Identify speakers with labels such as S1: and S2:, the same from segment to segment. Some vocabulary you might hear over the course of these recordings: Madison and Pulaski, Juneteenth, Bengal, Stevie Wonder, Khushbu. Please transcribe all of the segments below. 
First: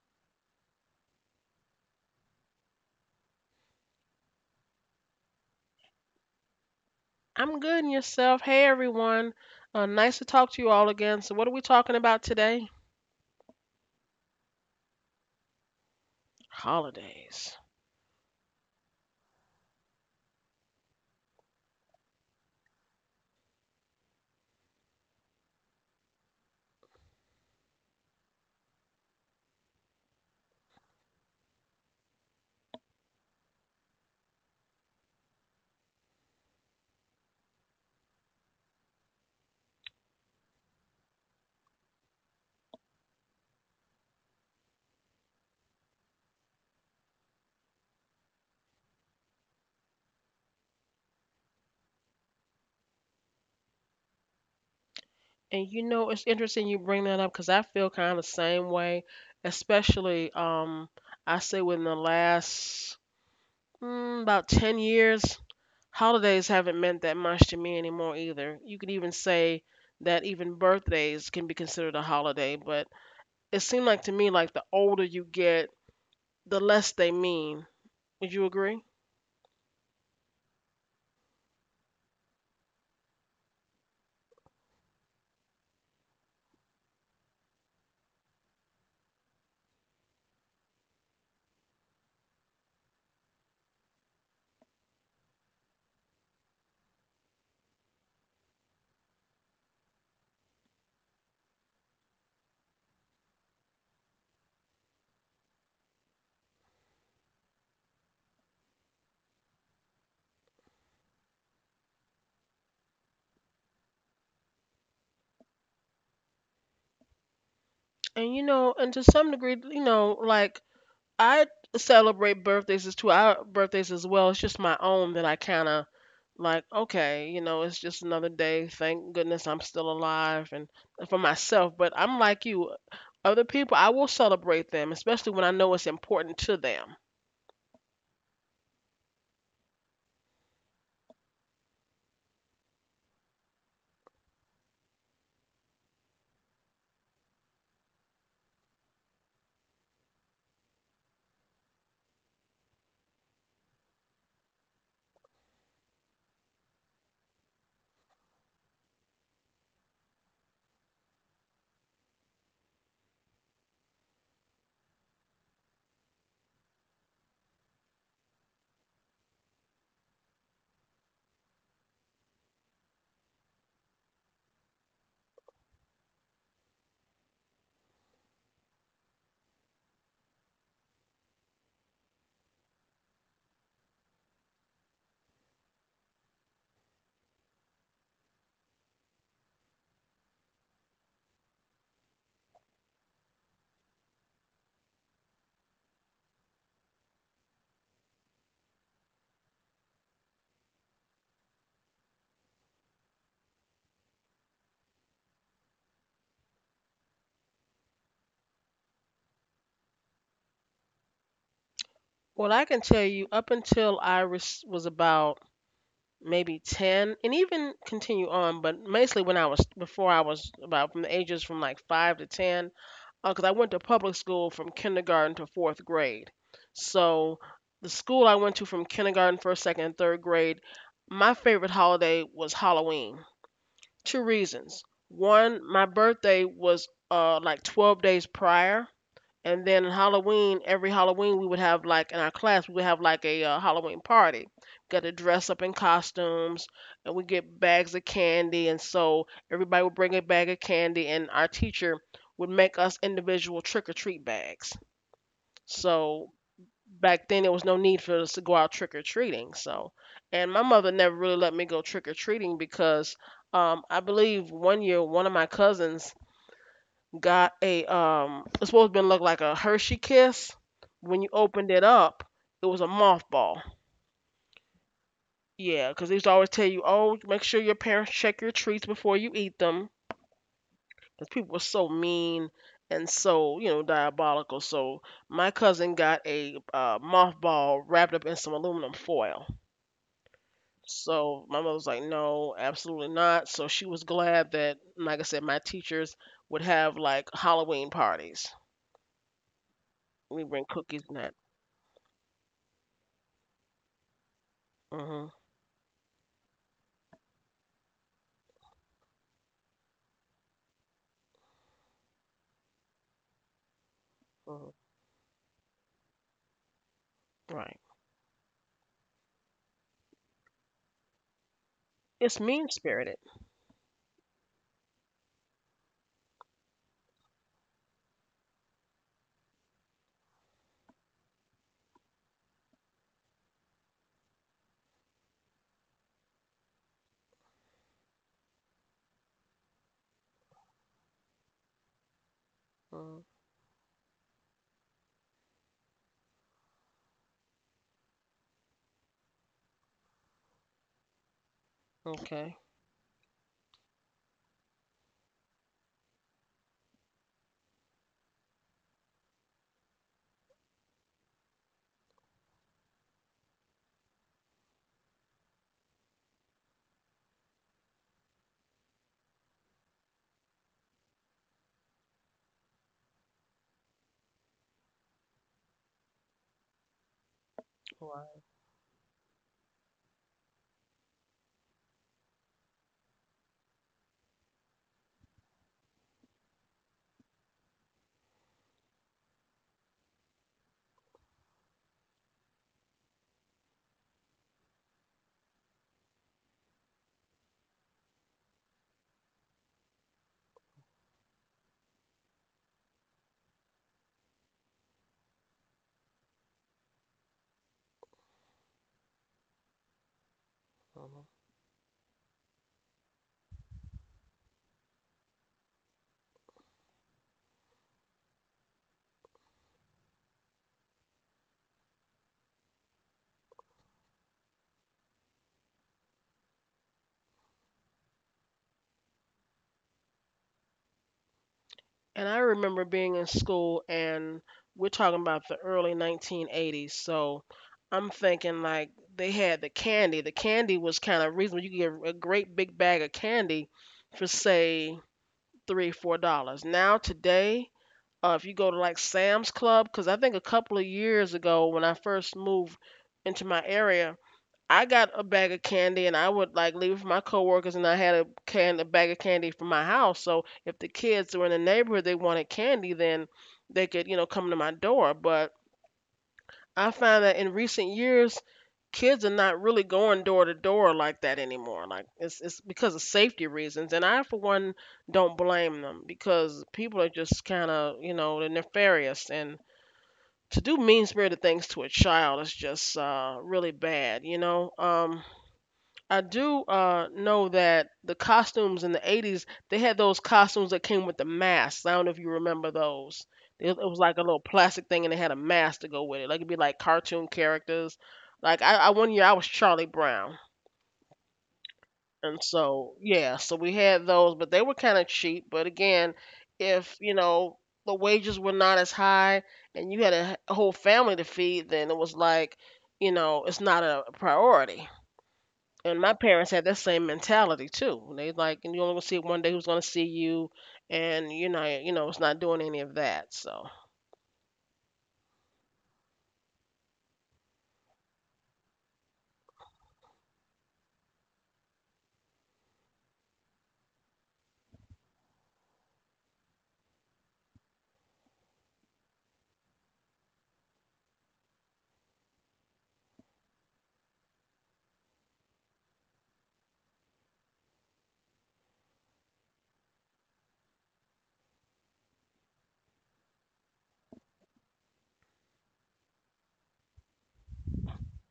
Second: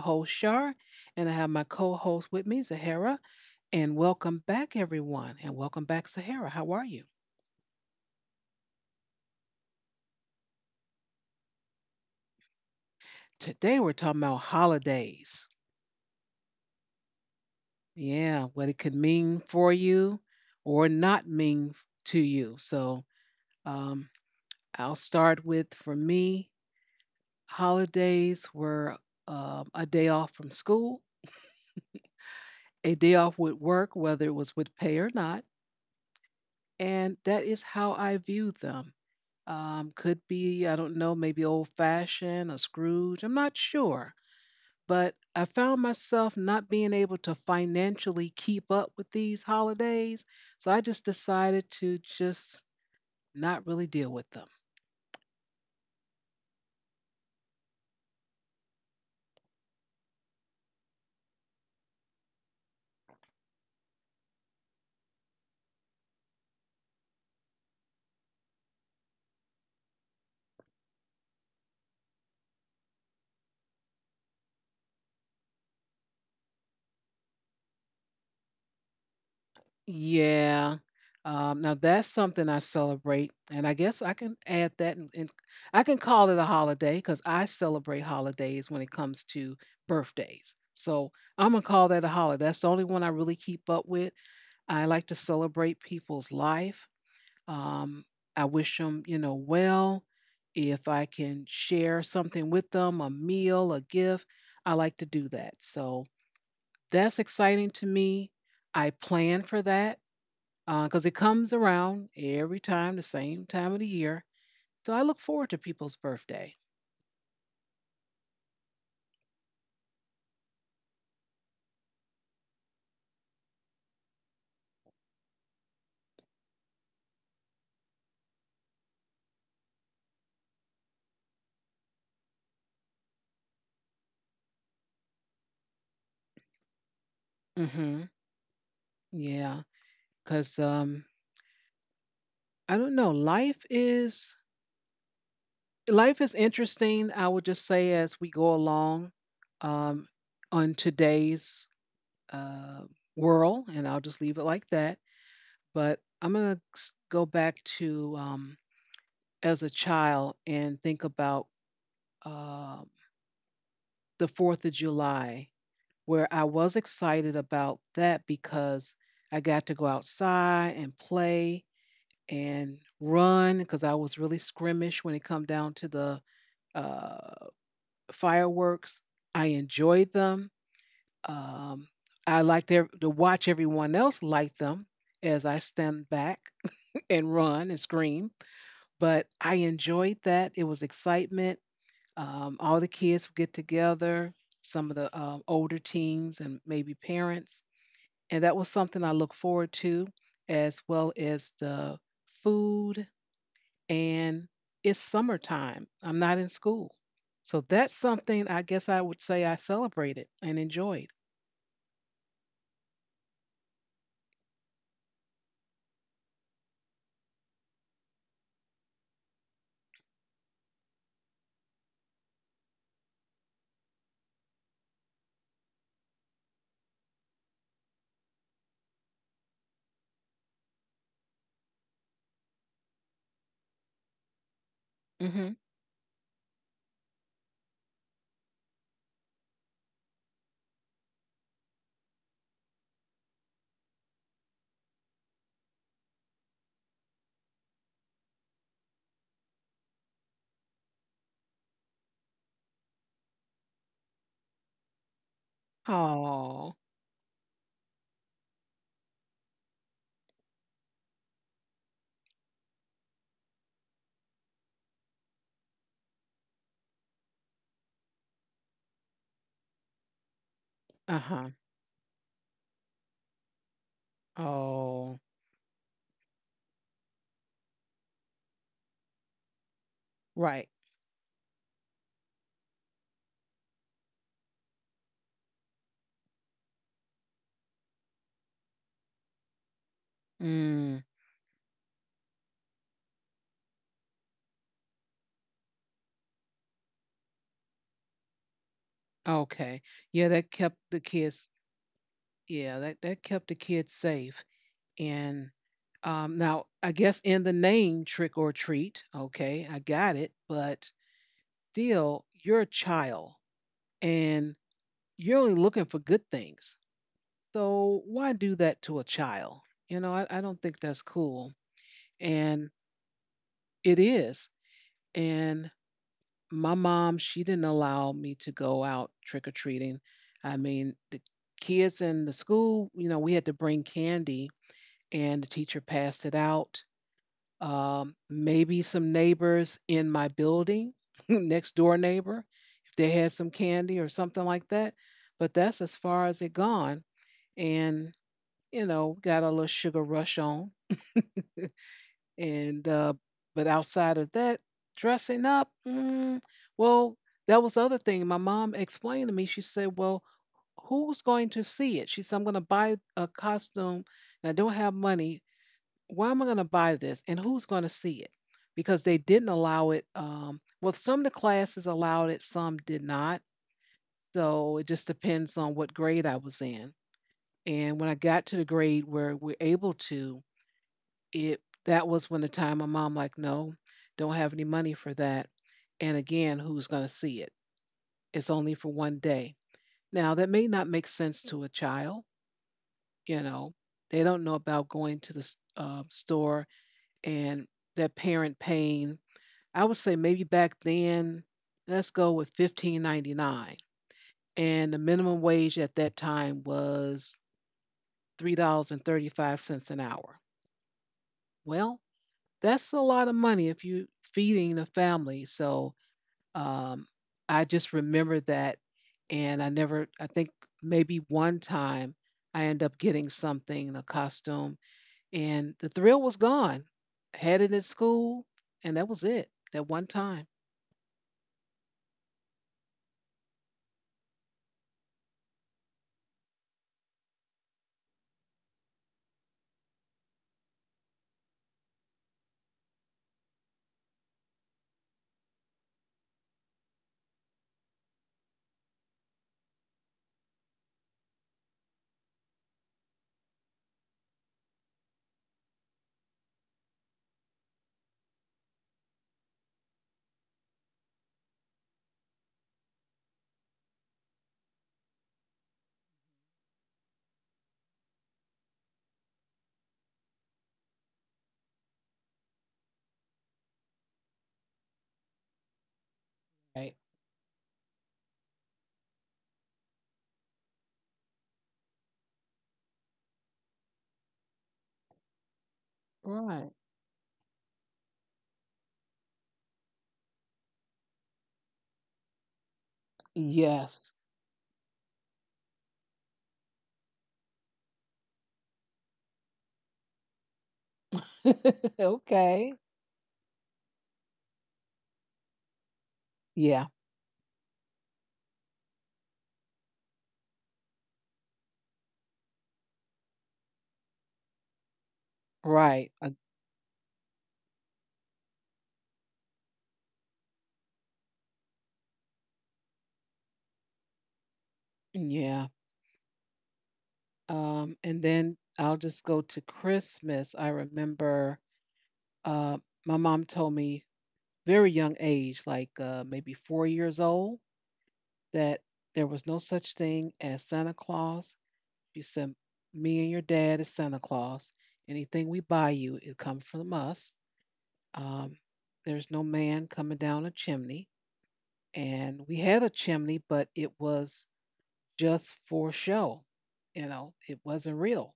S1: host, Shar, and I have my co host with me, Zahara. And welcome back, everyone. And welcome back, Sahara. How are you?
S2: I'm good and yourself. Hey everyone. Nice to talk to you all again. So what are we talking about today?
S1: Today, we're talking about holidays.
S2: Holidays.
S1: Yeah, what it could mean for you or not mean to you. So, um, I'll start with for me, holidays were a day off from school, a day off with work, whether it was with pay or not. And that is how I viewed them. Could be, I don't know, maybe old fashioned or Scrooge. I'm not sure. But I found myself not being able to financially keep up with these holidays. So I just decided to just not really deal with them.
S2: And you know, it's interesting you bring that up because I feel kind of the same way, especially I say within the last about 10 years, holidays haven't meant that much to me anymore either. You could even say that even birthdays can be considered a holiday, but it seemed like to me, like the older you get, the less they mean. Would you agree?
S1: Yeah. Now that's something I celebrate, and I guess I can add that, and I can call it a holiday because I celebrate holidays when it comes to birthdays. So I'm gonna call that a holiday. That's the only one I really keep up with. I like to celebrate people's life. Um, I wish them, well. If I can share something with them, a meal, a gift, I like to do that. So that's exciting to me. I plan for that because it comes around every time, the same time of the year. So I look forward to people's birthday.
S2: And you know, and to some degree, you know, like I celebrate birthdays as two our birthdays as well. It's just my own that I kind of like. Okay, you know, it's just another day. Thank goodness I'm still alive, and for myself. But I'm like you, other people. I will celebrate them, especially when I know it's important to them.
S1: Mm-hmm. Yeah, because I don't know. Life is interesting. I would just say as we go along, um, on today's uh, whirl, and I'll just leave it like that. But I'm going to go back to, as a child, and think about, uh, the 4th of July, where I was excited about that because I got to go outside and play and run because I was really scrimmage when it come down to the, uh, fireworks. I enjoyed them. Um, I liked to watch everyone else light them as I stand back and run and scream. But I enjoyed that. It was excitement. All the kids would get together, some of the older teens and maybe parents. And that was something I look forward to, as well as the food. And it's summertime. I'm not in school. So that's something I guess I would say I celebrated and enjoyed.
S2: Well, I can tell you, up until I was about maybe 10 and even continue on, but mostly when i was about from the ages from like 5 to 10, because I went to public school from kindergarten to fourth grade. So the school I went to from kindergarten, first, second, and third grade, my favorite holiday was Halloween. Two reasons.
S1: Hmm.
S2: One, my birthday was like 12 days prior. And then on Halloween, every Halloween, we would have like in our class we would have like a Halloween party. Got to dress up in costumes, and we get bags of candy, and so everybody would bring a bag of candy, and our teacher would make us individual trick or treat bags. So
S1: Oh,
S2: back then there was no need for us to go out trick or treating. So, and my mother never really let me go trick or treating because I believe one year one of my cousins got a it's supposed to look like a Hershey kiss.
S1: uh
S2: When you
S1: huh.
S2: opened it up, it was a mothball.
S1: Oh,
S2: Yeah, because they used to always tell you, oh, make sure your parents check your treats before you eat them.
S1: right.
S2: Because people were so mean and so, you know, diabolical. So my cousin got a mothball wrapped up in some aluminum foil.
S1: Mm,
S2: So my mother was like, no, absolutely not. So she was glad that, like I said, my teachers would have like Halloween parties.
S1: okay. Yeah,
S2: We
S1: that
S2: bring
S1: kept the
S2: cookies and that.
S1: kids Yeah, that kept the kids safe.
S2: Hmm.
S1: And now, I guess in the name trick or treat, okay, I got it, but still, you're a child and you're only looking for good things.
S2: Right.
S1: So why do that to a child? You know, I don't think that's cool.
S2: It's
S1: And
S2: mean spirited.
S1: it is. And my mom, she didn't allow me to go out trick or treating. I mean, the kids in the school, you know, we had to bring candy and the teacher passed it out. Maybe some neighbors in my building, next door neighbor, if they
S2: Mm,
S1: had some candy or something like that. But that's as far as it gone. And, got a little sugar rush on.
S2: okay.
S1: And, but outside of that, dressing up, well, that was the other thing. My mom explained to me, she said, well, who's going to see it? She said, I'm going to buy a costume and I don't have money, why am I going to buy this, and who's going to see it? Because they didn't allow it. Well, some of the classes allowed it, some did not. So it just depends on what grade I was in. And when I got
S2: Right.
S1: to the grade where we're able to, it that was when the time my mom like, no, don't have any money for that. And again, who's going to see it? It's only for one day. Now that may not make sense to a child. You know, they don't know about going to the store and their parent paying. I would say maybe back then, let's go with 15.99, and the minimum wage at that time was $3.35 an hour.
S2: Mhm.
S1: Well, that's a lot of money if you're feeding a family. So um, I just remember that. And I never, I think maybe one time I ended up getting something, a costume, and the thrill was gone. I had it at school, and that was it, that one time.
S2: And I remember being in school, and we're talking about the early 1980s. So I'm thinking like they had the candy. The candy was kind of reasonable. You could get a great big bag of candy for say three, $4. Now today, if you go to like Sam's Club, because I think a couple of years ago when I first moved into my area, I got a bag of candy and I would like leave for my coworkers, and I had a can a bag of candy from my house. So if the kids were in the neighborhood they wanted candy, then they could, you know, come to my door. But I find that in recent years kids are not really going door to door like that anymore. Like it's because of safety reasons, and I for one don't blame them because
S1: Right.
S2: people are just kind of, you know, they're nefarious, and to do mean spirited things to a child is just really bad. You know, I do
S1: Right.
S2: know that the costumes in the 80s, they had those costumes that came with the masks. I don't know if you remember those. It was
S1: Yes.
S2: like a little plastic thing and they had a mask to go with it. Like it'd be like cartoon characters. Like I one year I was Charlie Brown. And
S1: Okay.
S2: so, yeah, so we had those, but they were kind of cheap. But again,
S1: Yeah.
S2: if, you know, the wages were not as high and you had a whole family to feed, then it was like, you know, it's not a priority, and
S1: Right.
S2: my parents had that same mentality too. They like, and you only gonna see it one day. Who's gonna see you? And you know, it's not doing any of that. So,
S1: Yeah. And then I'll just go to Christmas. I remember, uh, my mom told me very young age, like, maybe 4 years old, that there was no such thing as Santa Claus. She said, "Me and your dad is Santa Claus. Anything we buy you, it comes from us. Um, there's no man coming down a chimney." And we had a chimney, but it was just for show. You know, it wasn't real.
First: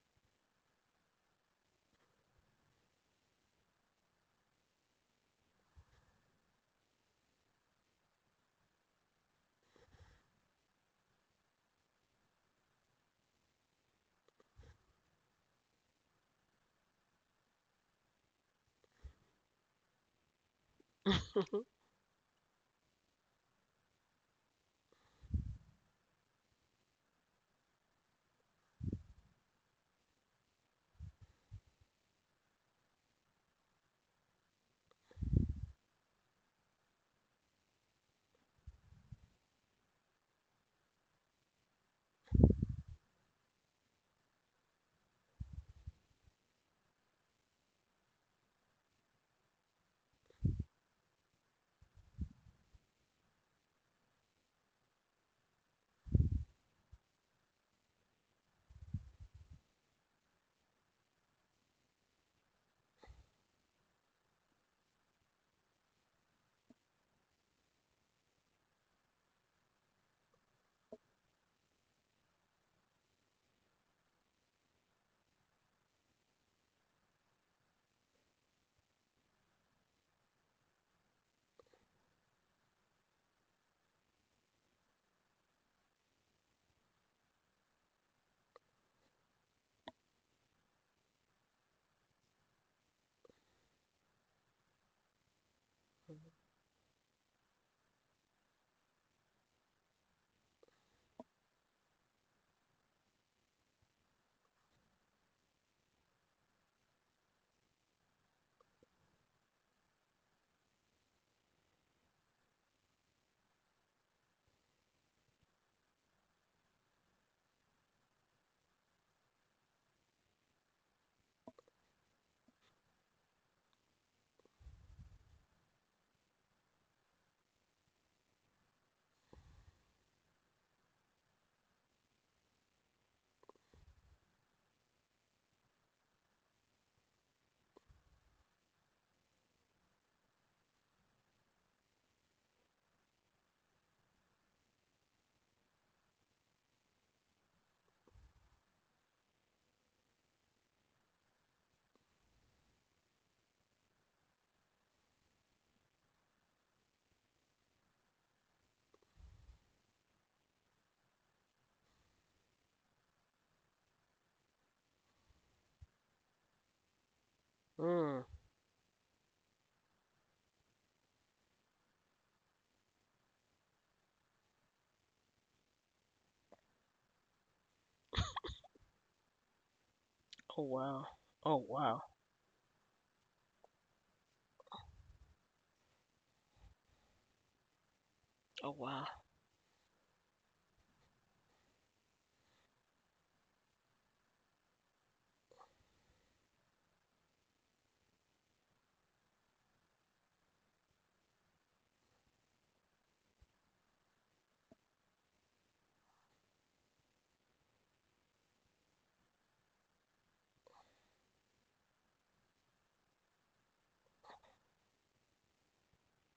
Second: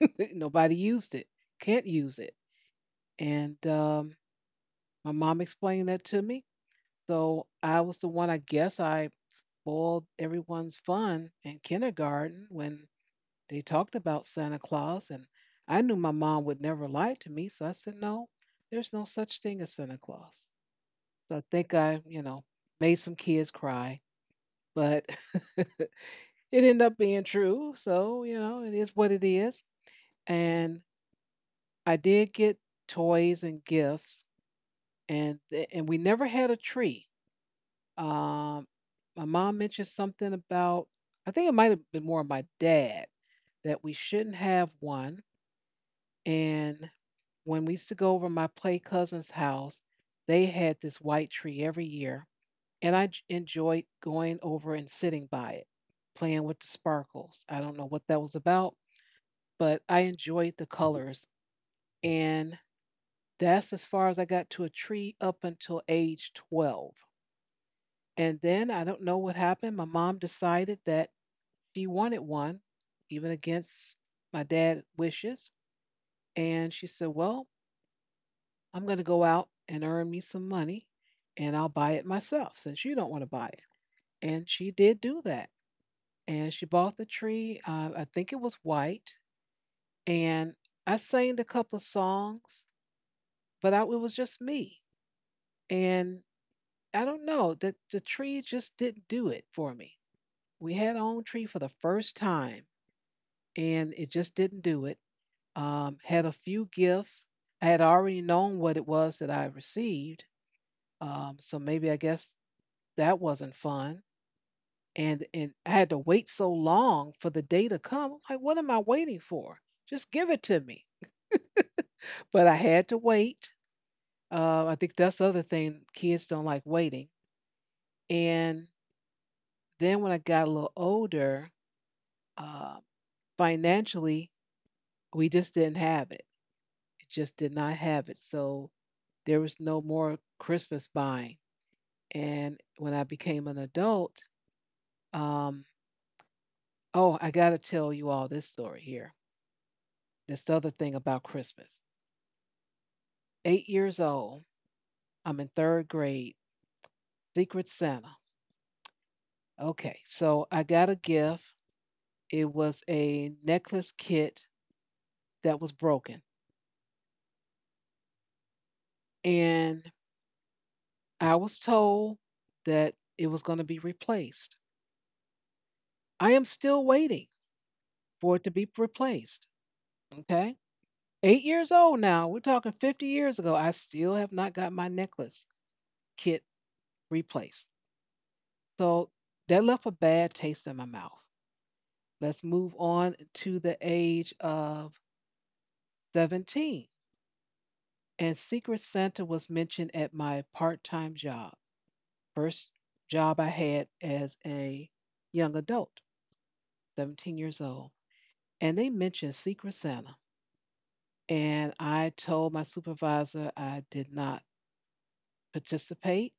S1: Nobody used it. Can't use it. And my mom explained that to me. So I was the one. I guess I spoiled everyone's fun in kindergarten when they talked about Santa Claus, and I knew my mom would never lie to me. So I said, no, there's no such thing as Santa Claus. So I think I, you know, made some kids cry, but it ended up being true. So, you know, it is what it is. And I did get toys and gifts, and and we never had a tree. Um, my mom mentioned something about I think it might have been more my dad that we shouldn't have one. And when we used to go over my play cousin's house, they had this white tree every year, and I enjoyed going over and sitting by it, playing with the sparkles. I don't know what that was about, but I enjoyed the colors, and that's as far as I got to a tree up until age 12. And then I don't know what happened. My mom decided that she wanted one, even against my dad's wishes. And she said, well, I'm going to go out and earn me some money, and I'll buy it myself since you don't want to buy it. And she did do that. And she bought the tree. I think it was white. And I sang a couple of songs, but it was just me. And I don't know. The tree just didn't do it for me. We had our own tree for the first time, and it just didn't do it. Had a few gifts. I had already known what it was that I received, so maybe I guess that wasn't fun. And I had to wait so long for the day to come. I'm like, what am I waiting for? Just give it to me. But I had to wait. I think that's the other thing. Kids don't like waiting. And then when I got a little older, um, financially, we just didn't have it. It just did not have it. So there was no more Christmas buying. And when I became an adult, um, oh, I got to tell you all this story here. This other thing about Christmas. 8 years old, I'm in third grade, Secret Santa. Okay, so I got a gift. It was a necklace kit that was broken.
S2: mm.
S1: And I was told that it was going to be replaced. I am still waiting for it to be replaced. Okay.
S2: Oh wow.
S1: Eight
S2: Oh
S1: years old
S2: wow.
S1: now. We're talking 50 years ago. I still have not got my necklace kit replaced.
S2: Oh wow.
S1: So that left a bad taste in my mouth. Let's move on to the age of 17. And Secret Santa was mentioned at my part time job, first job I had as a young adult, 17 years old. And they mentioned Secret Santa. And I told my supervisor I did not participate,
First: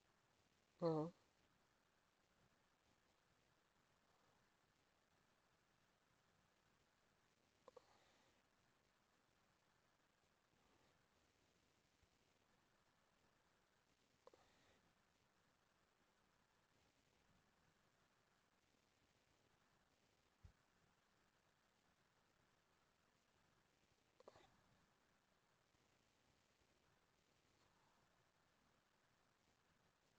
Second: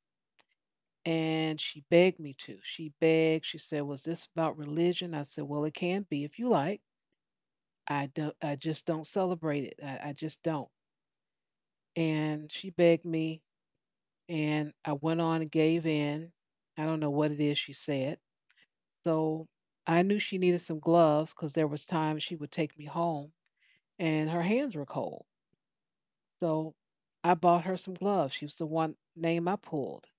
S2: Mm.
S1: and she begged me to. She begged, she said, was this about religion? I said, well, it can be if you like. I just don't celebrate it. I just don't. And she begged me and I went on and gave in. I don't know what it is she said. So I knew she needed some gloves because there was times she would take me home and her hands were cold. So I bought her some gloves. She was the one name I pulled.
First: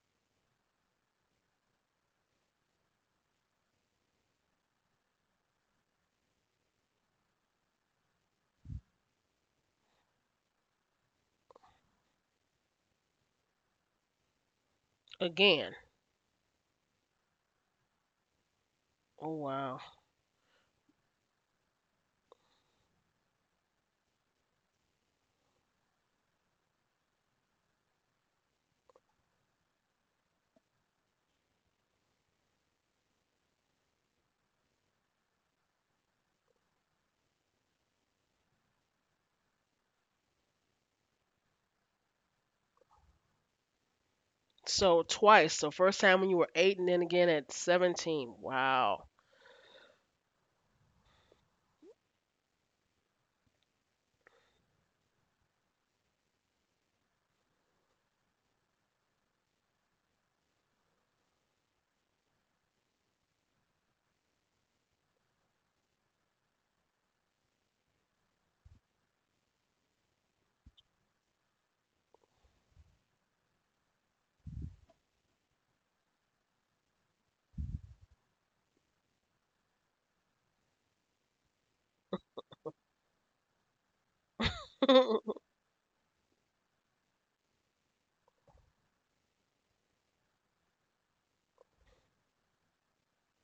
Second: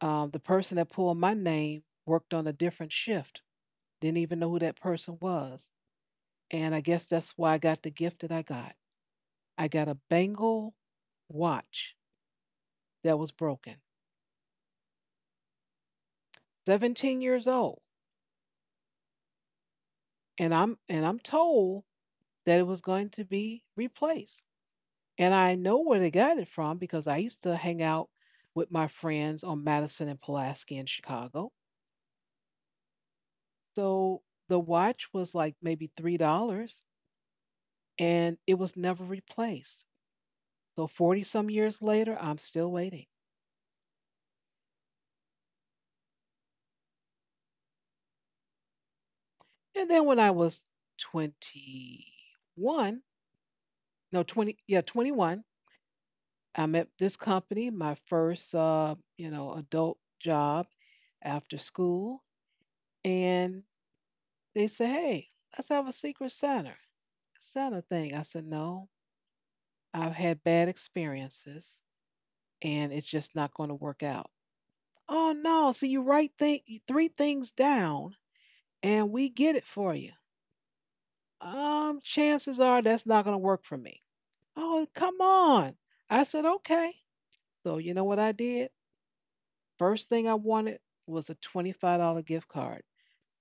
S1: The person that pulled my name worked on a different shift. Didn't even know who that person was. And I guess that's why I got the gift that I got. I got a Bengal watch that was broken.
S2: Again,
S1: 17 years old.
S2: oh wow.
S1: And I'm told that it was going to be replaced. And I know where they got it from because I used to hang out with my friends on Madison and Pulaski in Chicago. So the watch was like maybe $3 and it was never replaced. So 40 some years later, I'm still waiting.
S2: So twice. So first time when you were eight, and then again at 17. Wow.
S1: And then when I was 21, no, 20, yeah, 21, I met this company, my first, adult job after school. And they said, hey, let's have a secret Santa thing. I said, no, I've had bad experiences and it's just not going to work out. Oh, no. So you three things down and we get it for you. Chances are that's not going to work for me. Oh, come
S2: A
S1: on. I said, okay. So, you know what I did? First thing I wanted was a $25 gift card.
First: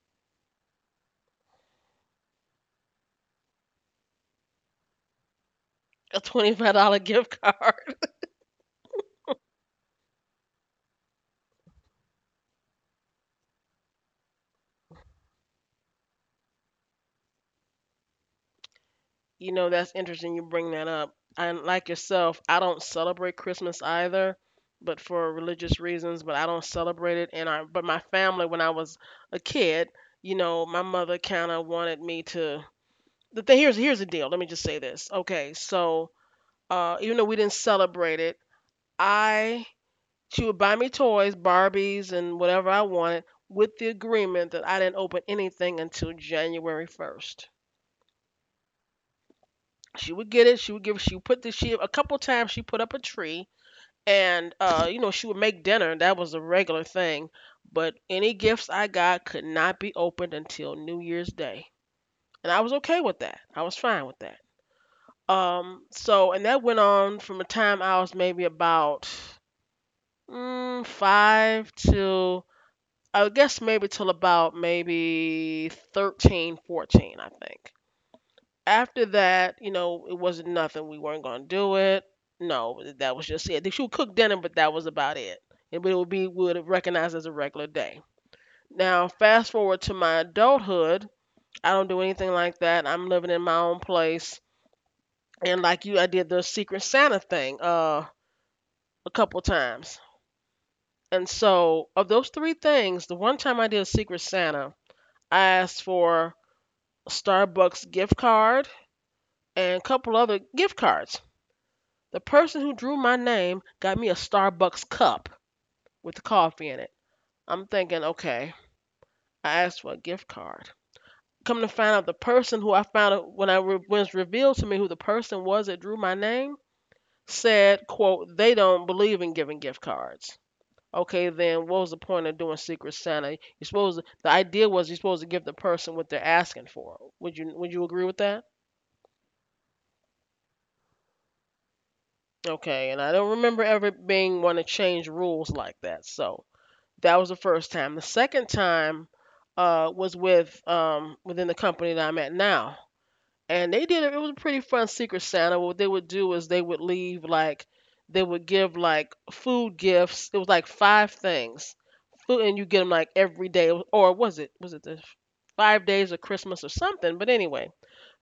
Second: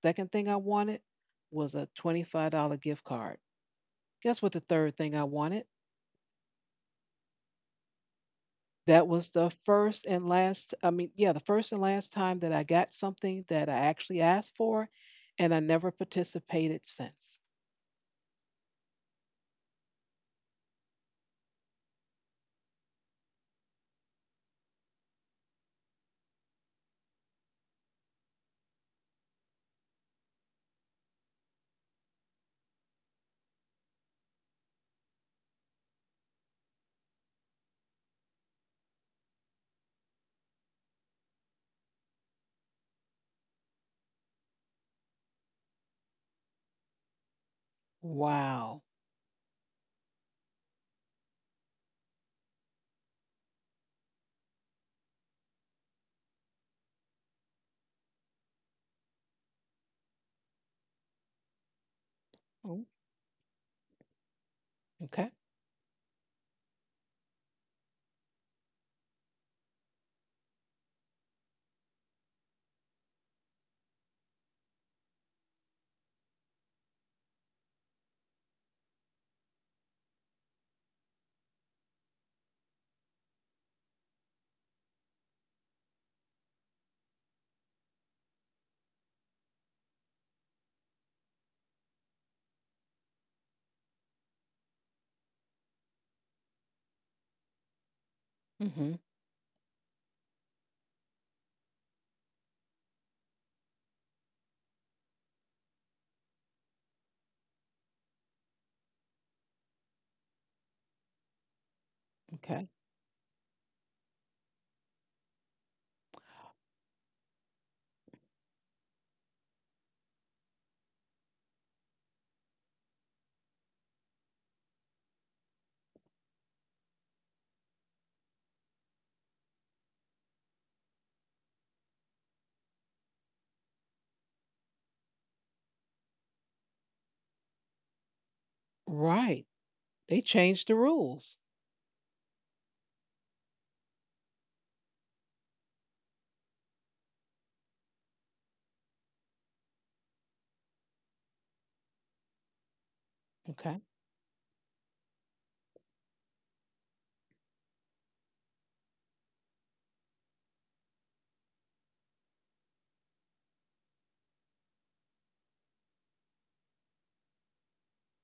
S1: Second thing I wanted was a $25 gift card. Guess what the third thing I wanted?
S2: $25 gift card.
S1: That was the first and last, the first and last time that I got something that I actually asked for, and I never participated since.
S2: You know, that's interesting you bring that up. And like yourself, I don't celebrate Christmas either, but for religious reasons, but I don't celebrate it. And I, but my family, when I was a kid, you know, my mother kind of wanted me to, the thing here's the deal. Let me just say this. Okay, so uh, even though we didn't celebrate it, I, she would buy me toys, Barbies, and whatever I wanted with the agreement that I didn't open anything until January 1st.
S1: Wow.
S2: She would get it. She would give. She would put the. She, a couple times she put up a tree, and you know, she would make dinner. That was a regular thing. But any gifts I got could not be opened until New Year's Day, and I was
S1: Oh.
S2: okay with that. I was fine with that.
S1: Okay.
S2: So and that went on from the time I was maybe about five to, I guess maybe till about maybe 13, 14, I think. After that, you know, it wasn't nothing. We weren't gonna do it. No, that was just it. She would cook dinner, but that was about it. And it would be would recognized as a regular day. Now, fast forward to my adulthood, I don't do anything like that. I'm living in my own place, and like you, I did the Secret Santa thing
S1: Mm-hmm.
S2: a couple times. And so, of those three things, the one time I did Secret Santa, I asked for a Starbucks gift card and a couple other gift cards. The person
S1: Okay.
S2: who drew my name got me a Starbucks cup with the coffee in it. I'm thinking, okay, I asked for a gift card. Come to find out, the person who I found out when I re- when revealed to me who the person was that drew my name said, "quote they don't believe in giving gift cards." Okay, then what was the point of doing Secret Santa? You supposed the idea was you're supposed to give the person what they're asking for. Would you agree with that?
S1: Right. They changed the rules.
S2: Okay, and I don't remember ever being one to change rules like that. So that was the first time. The second time was with within the company that I'm at now, and
S1: Okay.
S2: they did it. It was a pretty fun Secret Santa. What they would do is they would leave like they would give like food gifts. It was like five things, food, and you get them like every day, or was it the five days of Christmas or something? But anyway,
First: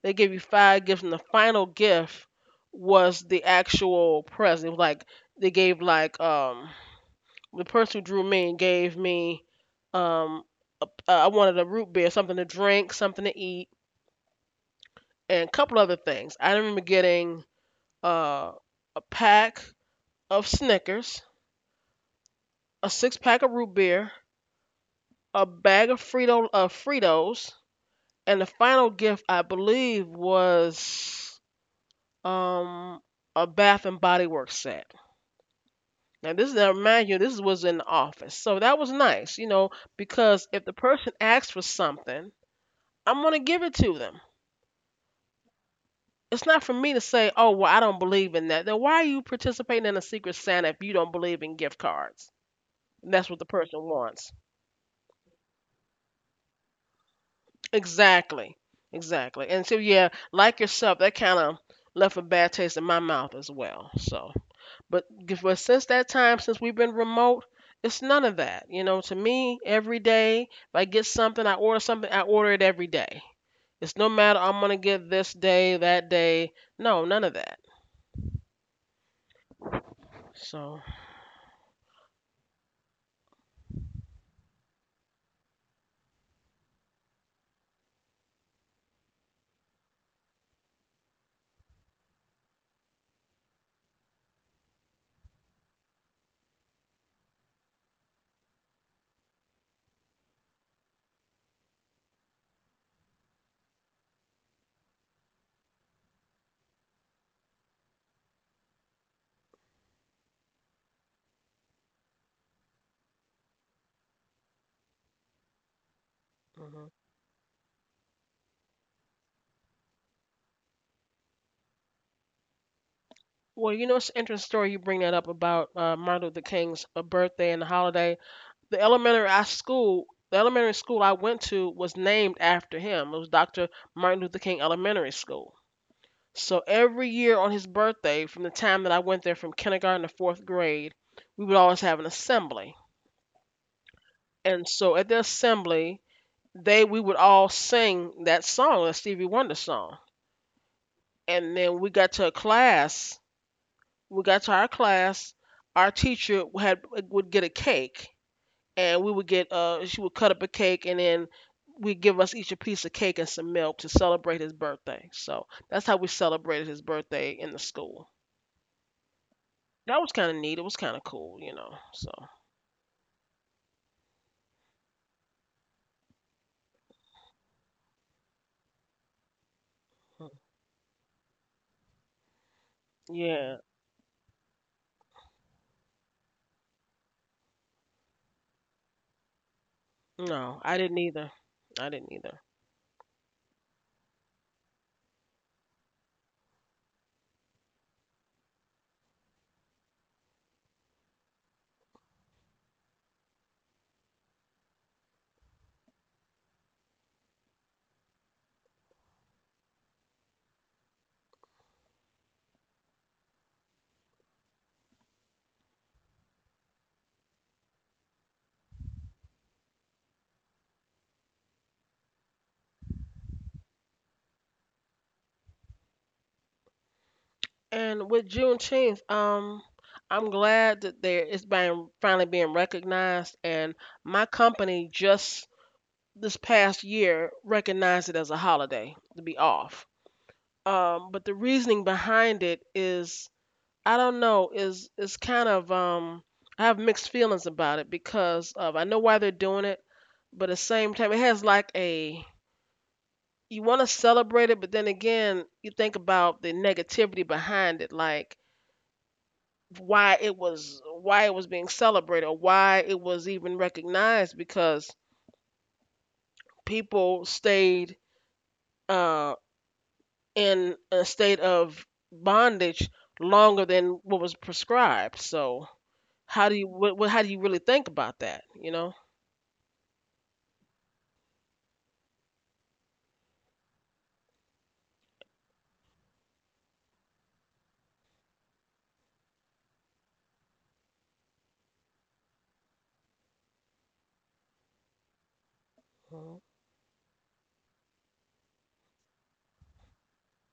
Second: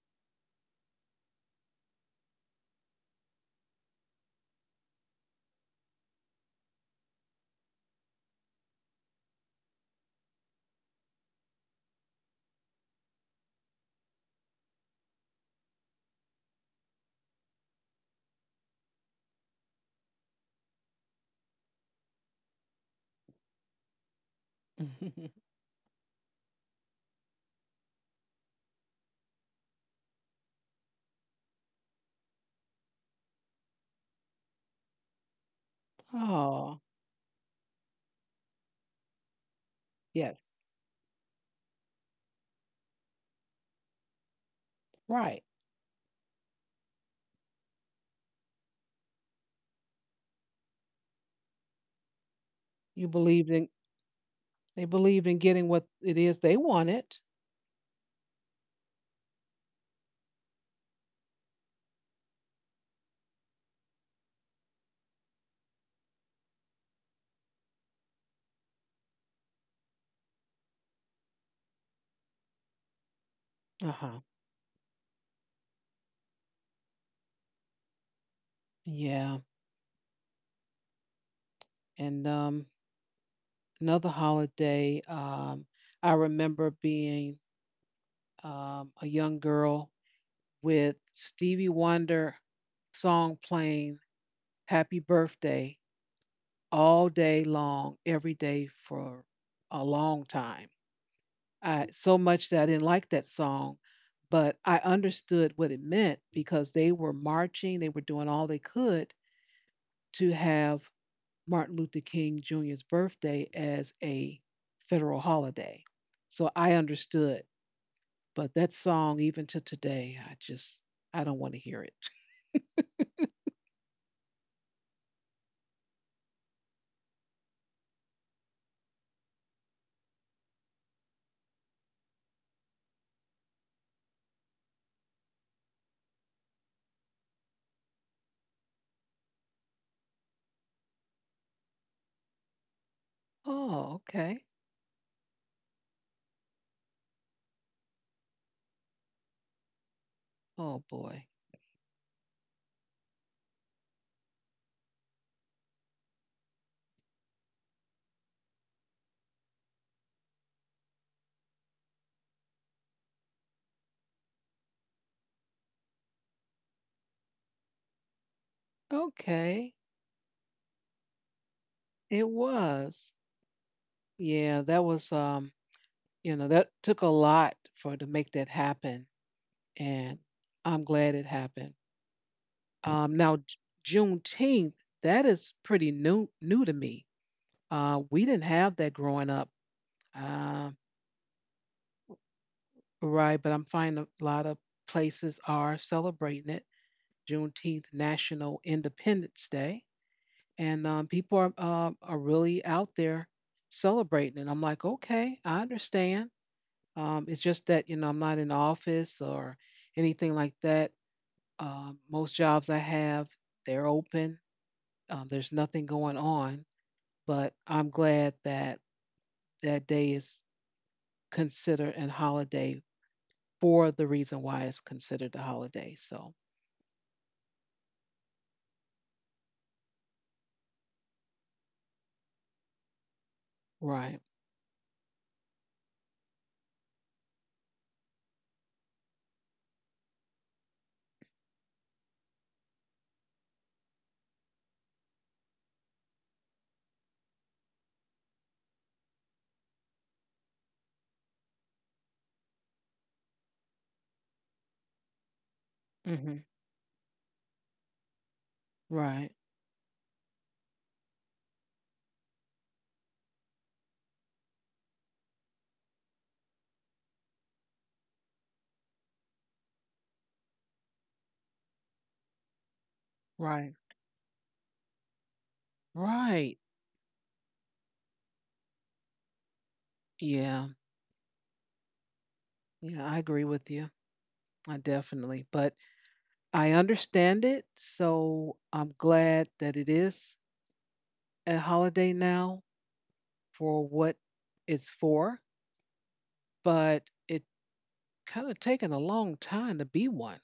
S2: they give you five gifts, and the final gift was the actual present. It was like they gave like the person who drew me and gave me um a, I wanted a root beer, something to drink, something to eat, and a couple other things. I remember getting uh, a pack of Snickers, a six pack of root beer, a bag of Fritos, and the final gift I believe was um a Bath and Body Works set. Now this is, now
S1: Oh,
S2: remind you, this was in the office, so that was nice, you know, because
S1: yes,
S2: if the person asks for something, I'm gonna give it to them.
S1: right.
S2: It's not for me to say, oh, well, I don't believe in that. Then why are you participating in a Secret Santa if you don't believe in gift cards?
S1: You
S2: And that's what the
S1: believed in
S2: person wants.
S1: They believed in getting what it is they wanted.
S2: Exactly. Exactly. And so, yeah, like yourself, that kind of left a bad taste in my mouth as well. So, but, but since that time, since we've been remote, it's none of that. You know, to me, every day, if I get something, I order it every day. It's no
S1: Uh-huh.
S2: matter I'm going to get this day, that day. No, none of that.
S1: Yeah.
S2: So,
S1: And another holiday, I remember being a young girl with Stevie Wonder song playing Happy Birthday all day long, every day for a long time. I so much that I didn't like that song, but I understood what it meant because they were marching, they were doing all they could to have Martin Luther King Jr.'s birthday as a federal holiday. So I
S2: mhm.
S1: understood, but that song even to today, I don't want to hear it.
S2: Well, you know, it's an interesting story you bring that up about Martin Luther King's birthday and the holiday. The elementary school I went to was named after him. It was Dr. Martin Luther King Elementary School. So every year on his birthday, from the time that I went there from kindergarten to fourth grade, we would always have an assembly.
S1: Oh, okay.
S2: And so at the assembly, they we would all sing that song, that Stevie Wonder song.
S1: Oh boy.
S2: And then we got to our class, our teacher had would get a cake, and we would get she would cut up a cake, and then we give us each a piece of cake and some milk to celebrate his birthday. So that's how we celebrated his birthday in the school.
S1: Okay.
S2: That was kind of neat. It was kind of cool. So
S1: It was. Yeah, that was you know, that took a lot for to make that happen. And I'm glad it happened. Um now
S2: yeah,
S1: J- Juneteenth, that is pretty new to me. We didn't have that growing up.
S2: no, I
S1: Uh,
S2: didn't either. I didn't either.
S1: right, but I'm finding a lot of places are celebrating it. Juneteenth, National Independence Day, and people are really out there celebrating it. I'm like, okay, I understand. It's just that you know I'm not in the office or anything like that. Most jobs I have, they're open. There's nothing going on, but I'm glad that that day is considered a holiday for the reason why it's considered a holiday. So,
S2: And with Juneteenth, I'm glad that there it's being finally being recognized. And
S1: right.
S2: my company just this past year recognized it as a holiday to be off. But the reasoning behind it is I don't know is kind of I have mixed feelings about it because of I know why they're doing it, but at the same time it has like a you want to celebrate it, but then again you think
S1: Hmm.
S2: about the negativity behind it, like
S1: Right.
S2: why it was being celebrated or why it was even recognized because people stayed um in a state of bondage longer
S1: Right.
S2: than what was prescribed. So
S1: Right.
S2: how do you really think about that? You know?
S1: Yeah. Yeah, I agree with you. I definitely. But I understand it. So I'm glad that it is a holiday now for what it's for.
S2: Mhm.
S1: But it kind of taken a long time to be one.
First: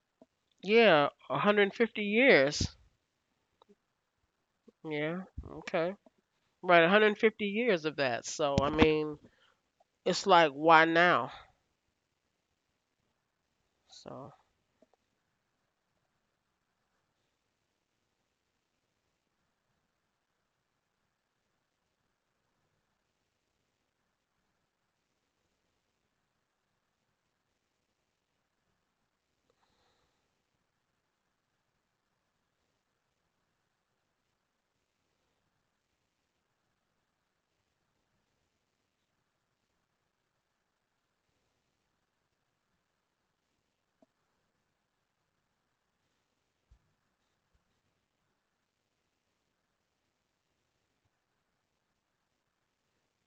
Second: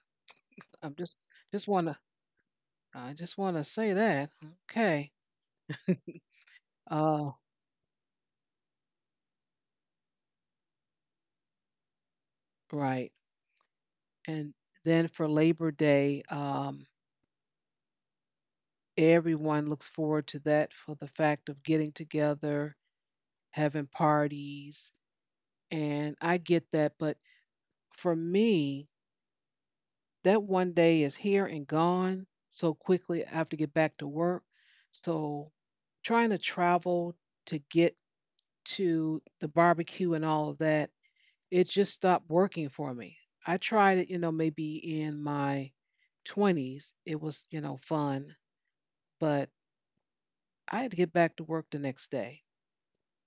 S1: I'm
S2: Yeah,
S1: just, just want to,
S2: 150 years.
S1: I just want to say that. Okay.
S2: Yeah. Okay. Right,
S1: Uh,
S2: 150 years of that. So I mean, it's like why now?
S1: right.
S2: So
S1: And then for Labor Day, everyone looks forward to that for the fact of getting together, having parties, and I get that. But for me, that one day is here and gone so quickly. I have to get back to work. So trying to travel to get to the barbecue and all of that, it just stopped working for me. I tried it, you know, maybe in my 20s. It was, you know, fun, but I had to get back to work the next day.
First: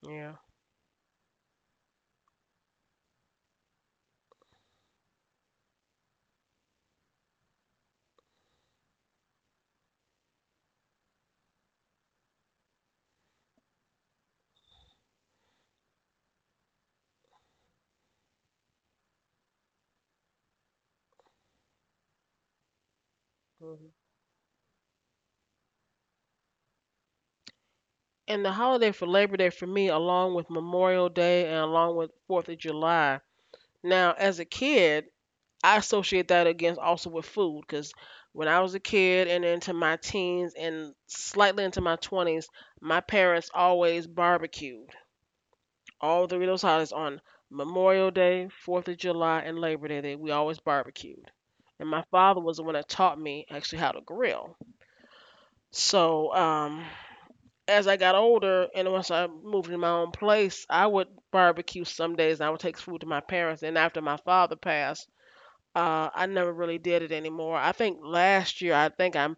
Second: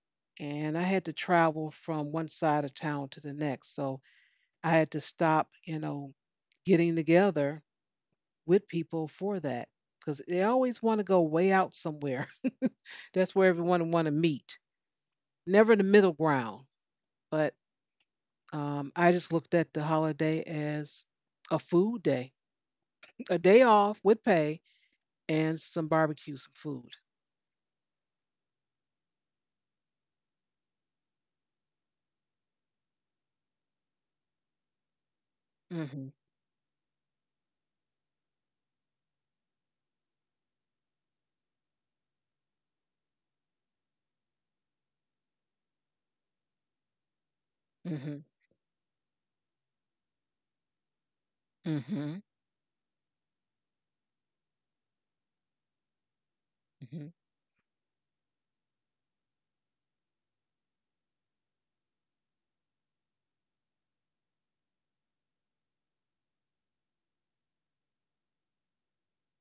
S2: yeah.
S1: And I had to travel from one side of town to the next. So I had to stop, you know, getting together with people for that because they always want to go way out somewhere. That's where everyone want to meet. Never the middle ground. But I just looked at the holiday as a food day, a day
S2: Mhm.
S1: off with pay and some barbecue, some food.
S2: And the holiday for Labor Day for me, along with Memorial Day and along with 4th of July. Now, as a kid, I
S1: Mhm.
S2: associate that against also with food because when I was a kid and into my teens and slightly into my 20s, my parents always barbecued all three of those holidays on Memorial
S1: Mhm.
S2: Day, 4th of July, and Labor Day. We always barbecued. And my
S1: Mhm.
S2: father was the one that taught me actually how to grill. So
S1: Mhm.
S2: as I got older and once I moved into my own place, I would barbecue some days. And I would take food to my parents. And after my father passed, I never really did it anymore. I think last year, I think I'm,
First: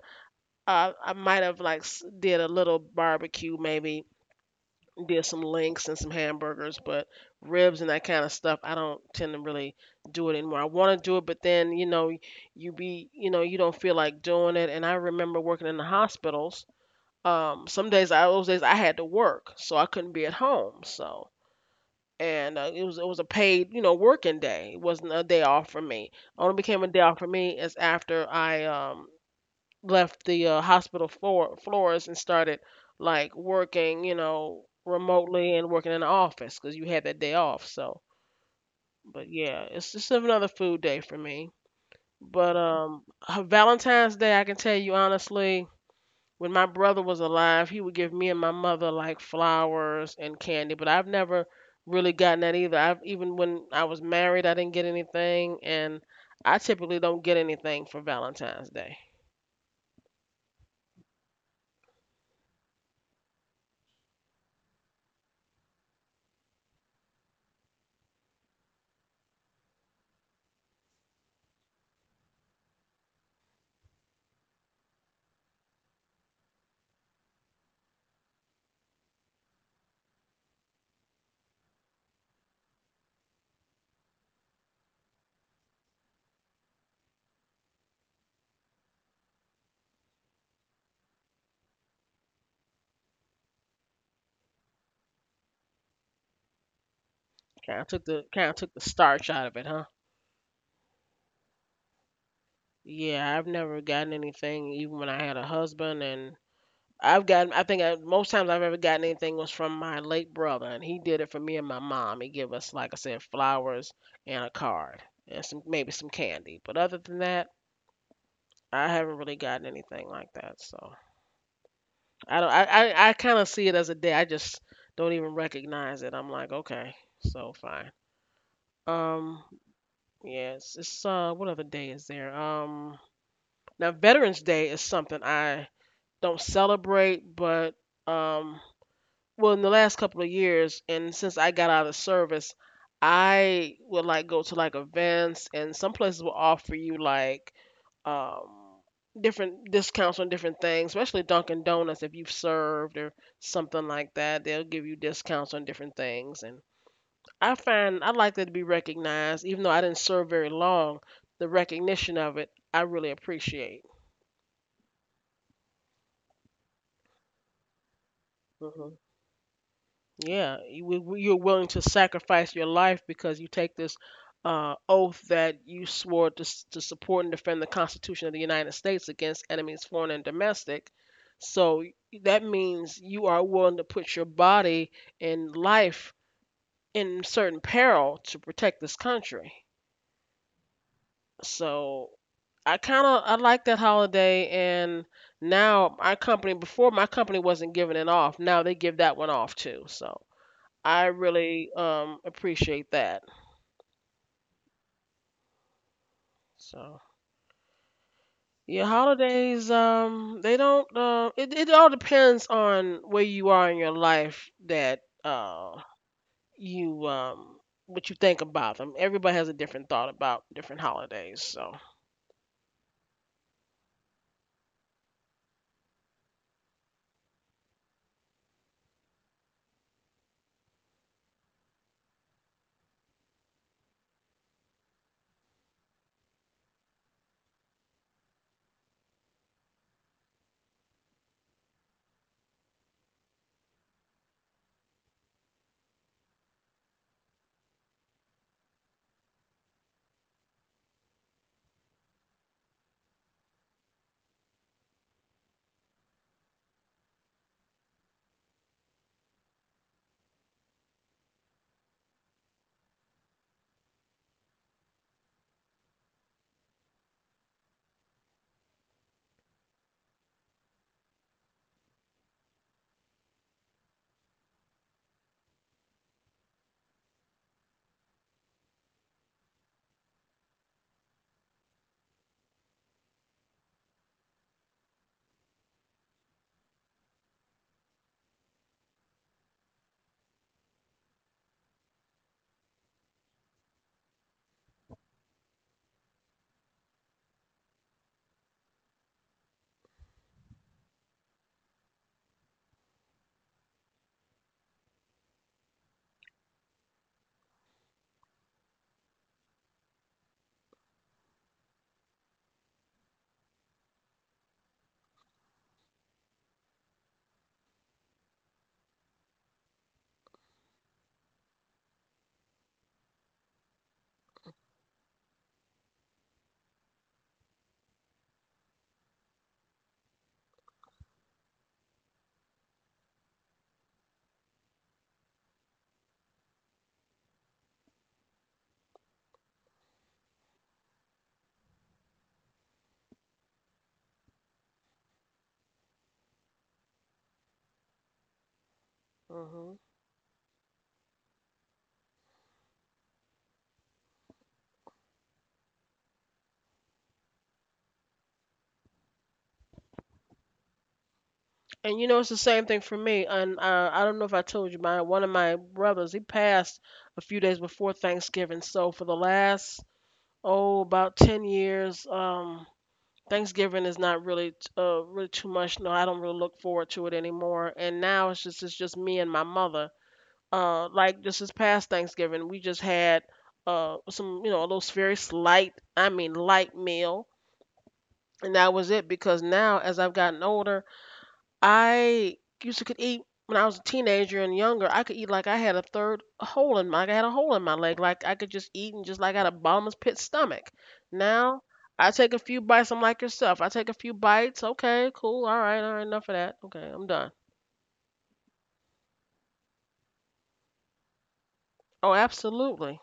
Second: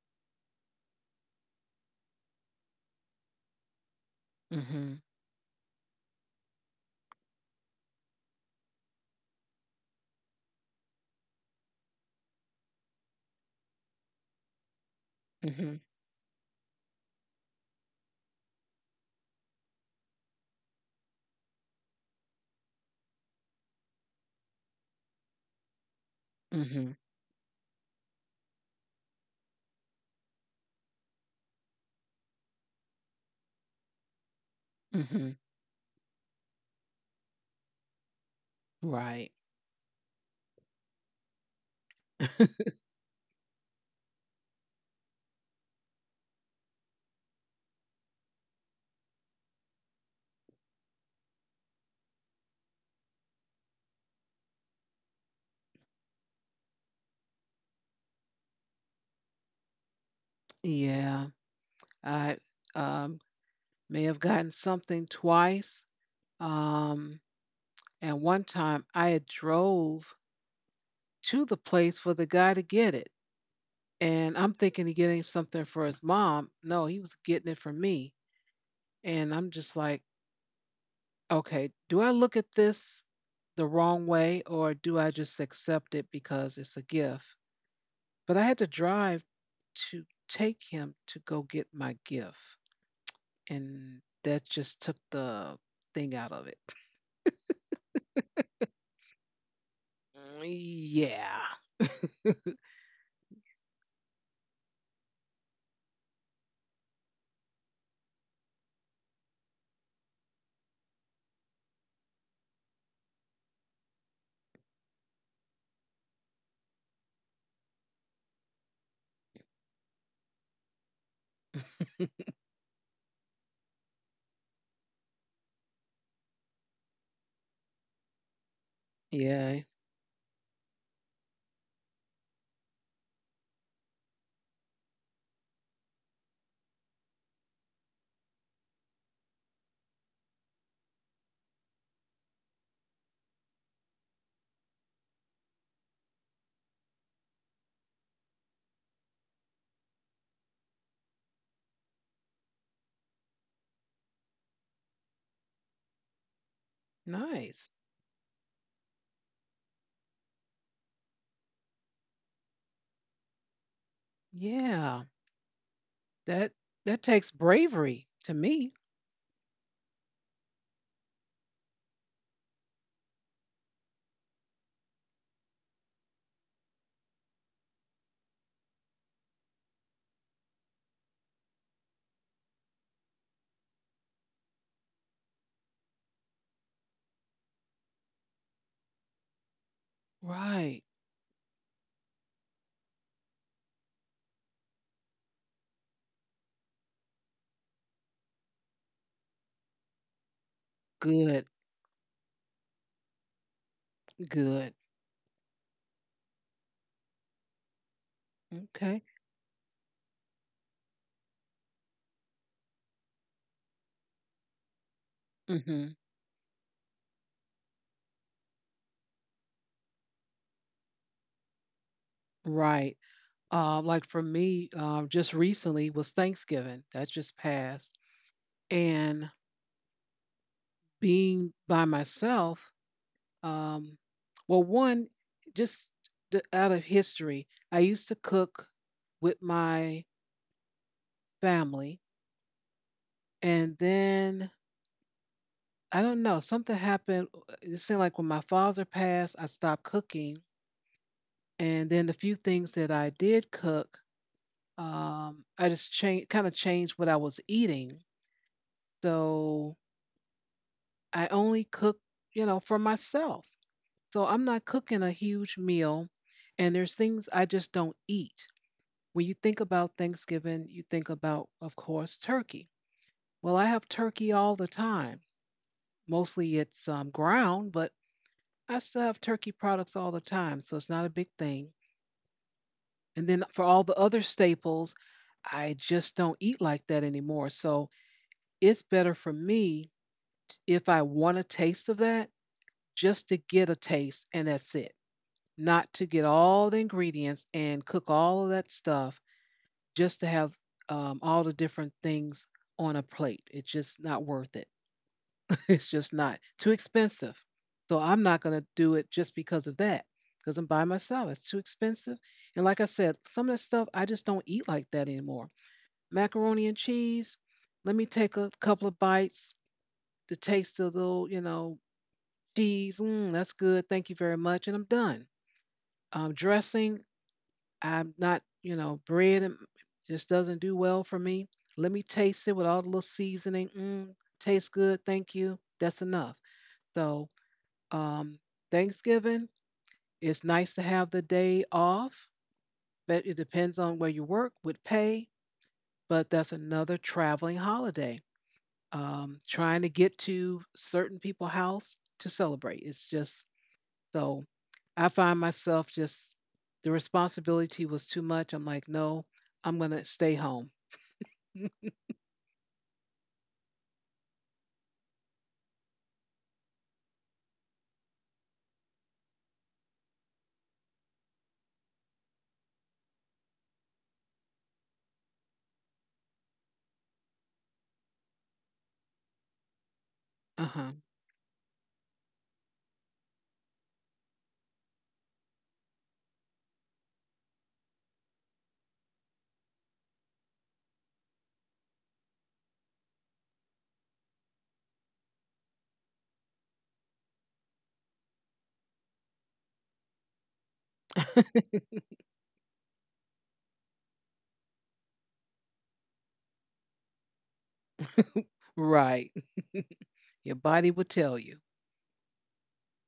S2: uh, I might have like did a little barbecue, maybe
S1: Mhm.
S2: did some links and some hamburgers, but ribs and that kind of stuff, I don't tend to really do it anymore. I want to do it, but then you know, you be, you know, you don't feel like doing it. And I remember working in
S1: Mhm.
S2: the hospitals. Some days, those days I had to work, so I couldn't be at home. So and it was a paid working day. It wasn't a day off for me. Only became a
S1: Mhm.
S2: day off for me is after I left the hospital floors and started like working
S1: Mhm.
S2: remotely and working in the office because you had that day off. So, but
S1: Right.
S2: yeah, it's just another food day for me. But Valentine's Day, I can tell you honestly, when my brother was alive, he would give me and my mother like flowers and candy, but I've never really gotten that either. I've even when I was married, I didn't get anything, and I typically don't get anything for Valentine's Day.
S1: Yeah. I um may have gotten something twice. Um and one time I had drove to the place for the guy to get it. And I'm thinking of getting something for his mom. No, he was getting it for me. And I'm just like, okay, do I look at this the wrong way or do I just accept it because it's a gift? But I had to drive to take him to go get my gift. And that just took the thing out of it.
S2: Kind of took the starch out of it, huh?
S1: Yeah.
S2: Yeah, I've never gotten anything even when I had a husband, and I've gotten I think I, most times I've ever gotten anything was from my late brother, and he did it for me and my mom. He gave us like I said flowers and a card and some maybe some candy, but other than that. I haven't really gotten anything like that, so I don't. I kind of see it as a day. I just don't even recognize it. I'm like, okay, so fine. Um,
S1: Yeah.
S2: yes, it's what other day is there? Now Veterans Day is something I don't celebrate, but um, well, in the last couple of years, and since I got out of service, I would like go to like events, and some places will offer you like um, different discounts on different things, especially Dunkin' Donuts if you've served or something like that. They'll give you discounts on different things, and I
S1: Nice.
S2: find I like that to be recognized, even though I didn't serve very long. The recognition of it, I really appreciate.
S1: Yeah. That that takes bravery to me.
S2: hmm Yeah, you're willing to sacrifice your life because you take this oath that you swore to, to support and defend the Constitution of the United States against enemies, foreign and domestic. So that means you are willing to put your body and life in certain peril to protect this country.
S1: Right.
S2: So I kind of I like that holiday, and now our company before my company wasn't giving it off. Now they give that one off too. So. I
S1: Good,
S2: really appreciate that.
S1: good.
S2: So yeah,
S1: Okay.
S2: holidays they don't it all depends on where you are in your life that
S1: Hmm.
S2: you what you think about them. Everybody has a different thought about different holidays. So
S1: Right. Like for me, just recently was Thanksgiving. That just passed. And being by myself, um, well, one, just the, out of history, I used to cook with my family. And then I don't know, something happened. It seemed like when my father passed, I stopped cooking. And then the few things that I did cook, I just kind of changed what I was eating. So I only cook, you know, for myself. So I'm not cooking a huge meal, and there's things I just don't eat. When you think about Thanksgiving, you think about, of course, turkey. Well, I have turkey all the time. Mostly it's ground, but I still have turkey products all the time, so it's not a big thing. And then for all the other staples, I just don't eat like that anymore. So it's better for me if I want a taste of that, just to get a taste and that's it. Not to get all the ingredients and cook all of that stuff just to have all the different things on a plate. It's just not worth it. It's just not too expensive. So I'm not going to do it just because of that because I'm by myself. It's too expensive. And like I said, some of that stuff I just don't eat like that anymore. Macaroni and cheese, let me take a couple of bites to taste a little, you know, cheese, mm, that's good. Thank you very much. And I'm done. Dressing, I'm not, you know, bread and just doesn't do well for me. Let me taste it with all the little seasoning. Mm, tastes good. Thank you. That's enough. So, um, Thanksgiving, it's nice to have the day off, but it depends on where you work with pay. But that's another traveling holiday. Um,
S2: hmm
S1: trying to get to certain people's house to celebrate. It's just so I find myself just the responsibility was too much. I'm like, no, I'm going to stay home.
S2: and you know it's the same thing for me. And I don't know if I told you, my one of my brothers he passed a few days before Thanksgiving. So for the last oh about 10 years Thanksgiving is not really really too much. No, I don't really look forward to it anymore. And now it's just me and my mother.
S1: Uh huh.
S2: Like just this past Thanksgiving, we just had some you know a little very slight, I mean light meal, and that was it. Because now as I've gotten older, I used to could eat when I was a teenager and younger. I could eat like I had a third hole in my, like I had a hole in my leg. Like I could just eat and just like I had a bottomless pit stomach. Now I take a few bites. I'm like yourself. I take a few bites. Okay, cool. All right, all right. Enough of that. Okay, I'm done.
S1: Right. Your body will tell you.
S2: Oh, absolutely,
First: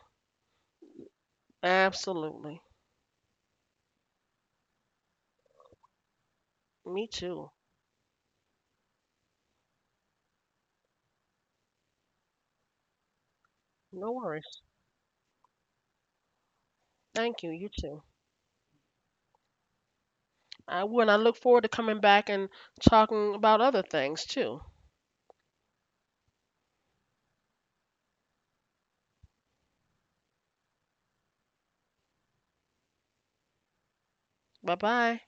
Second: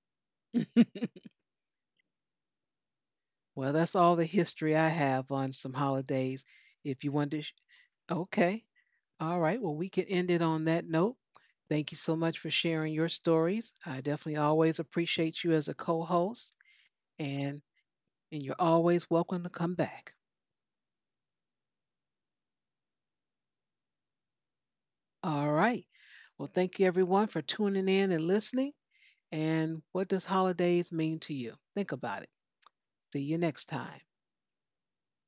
S2: absolutely.
S1: Well, that's all the history I have on some holidays. If
S2: Me
S1: you want to,
S2: too.
S1: sh- okay. All right. Well, we can end it on that note. Thank you so much for sharing your stories. I
S2: No
S1: definitely
S2: worries.
S1: always appreciate you as a co host,
S2: Thank you.
S1: and,
S2: You too.
S1: and you're always welcome to come back.
S2: I will. And I look forward to coming back and talking about other things too.
S1: All right. Well, thank you everyone for tuning in and listening. And what does holidays mean to you? Think about it. See you next time.
S2: Bye bye.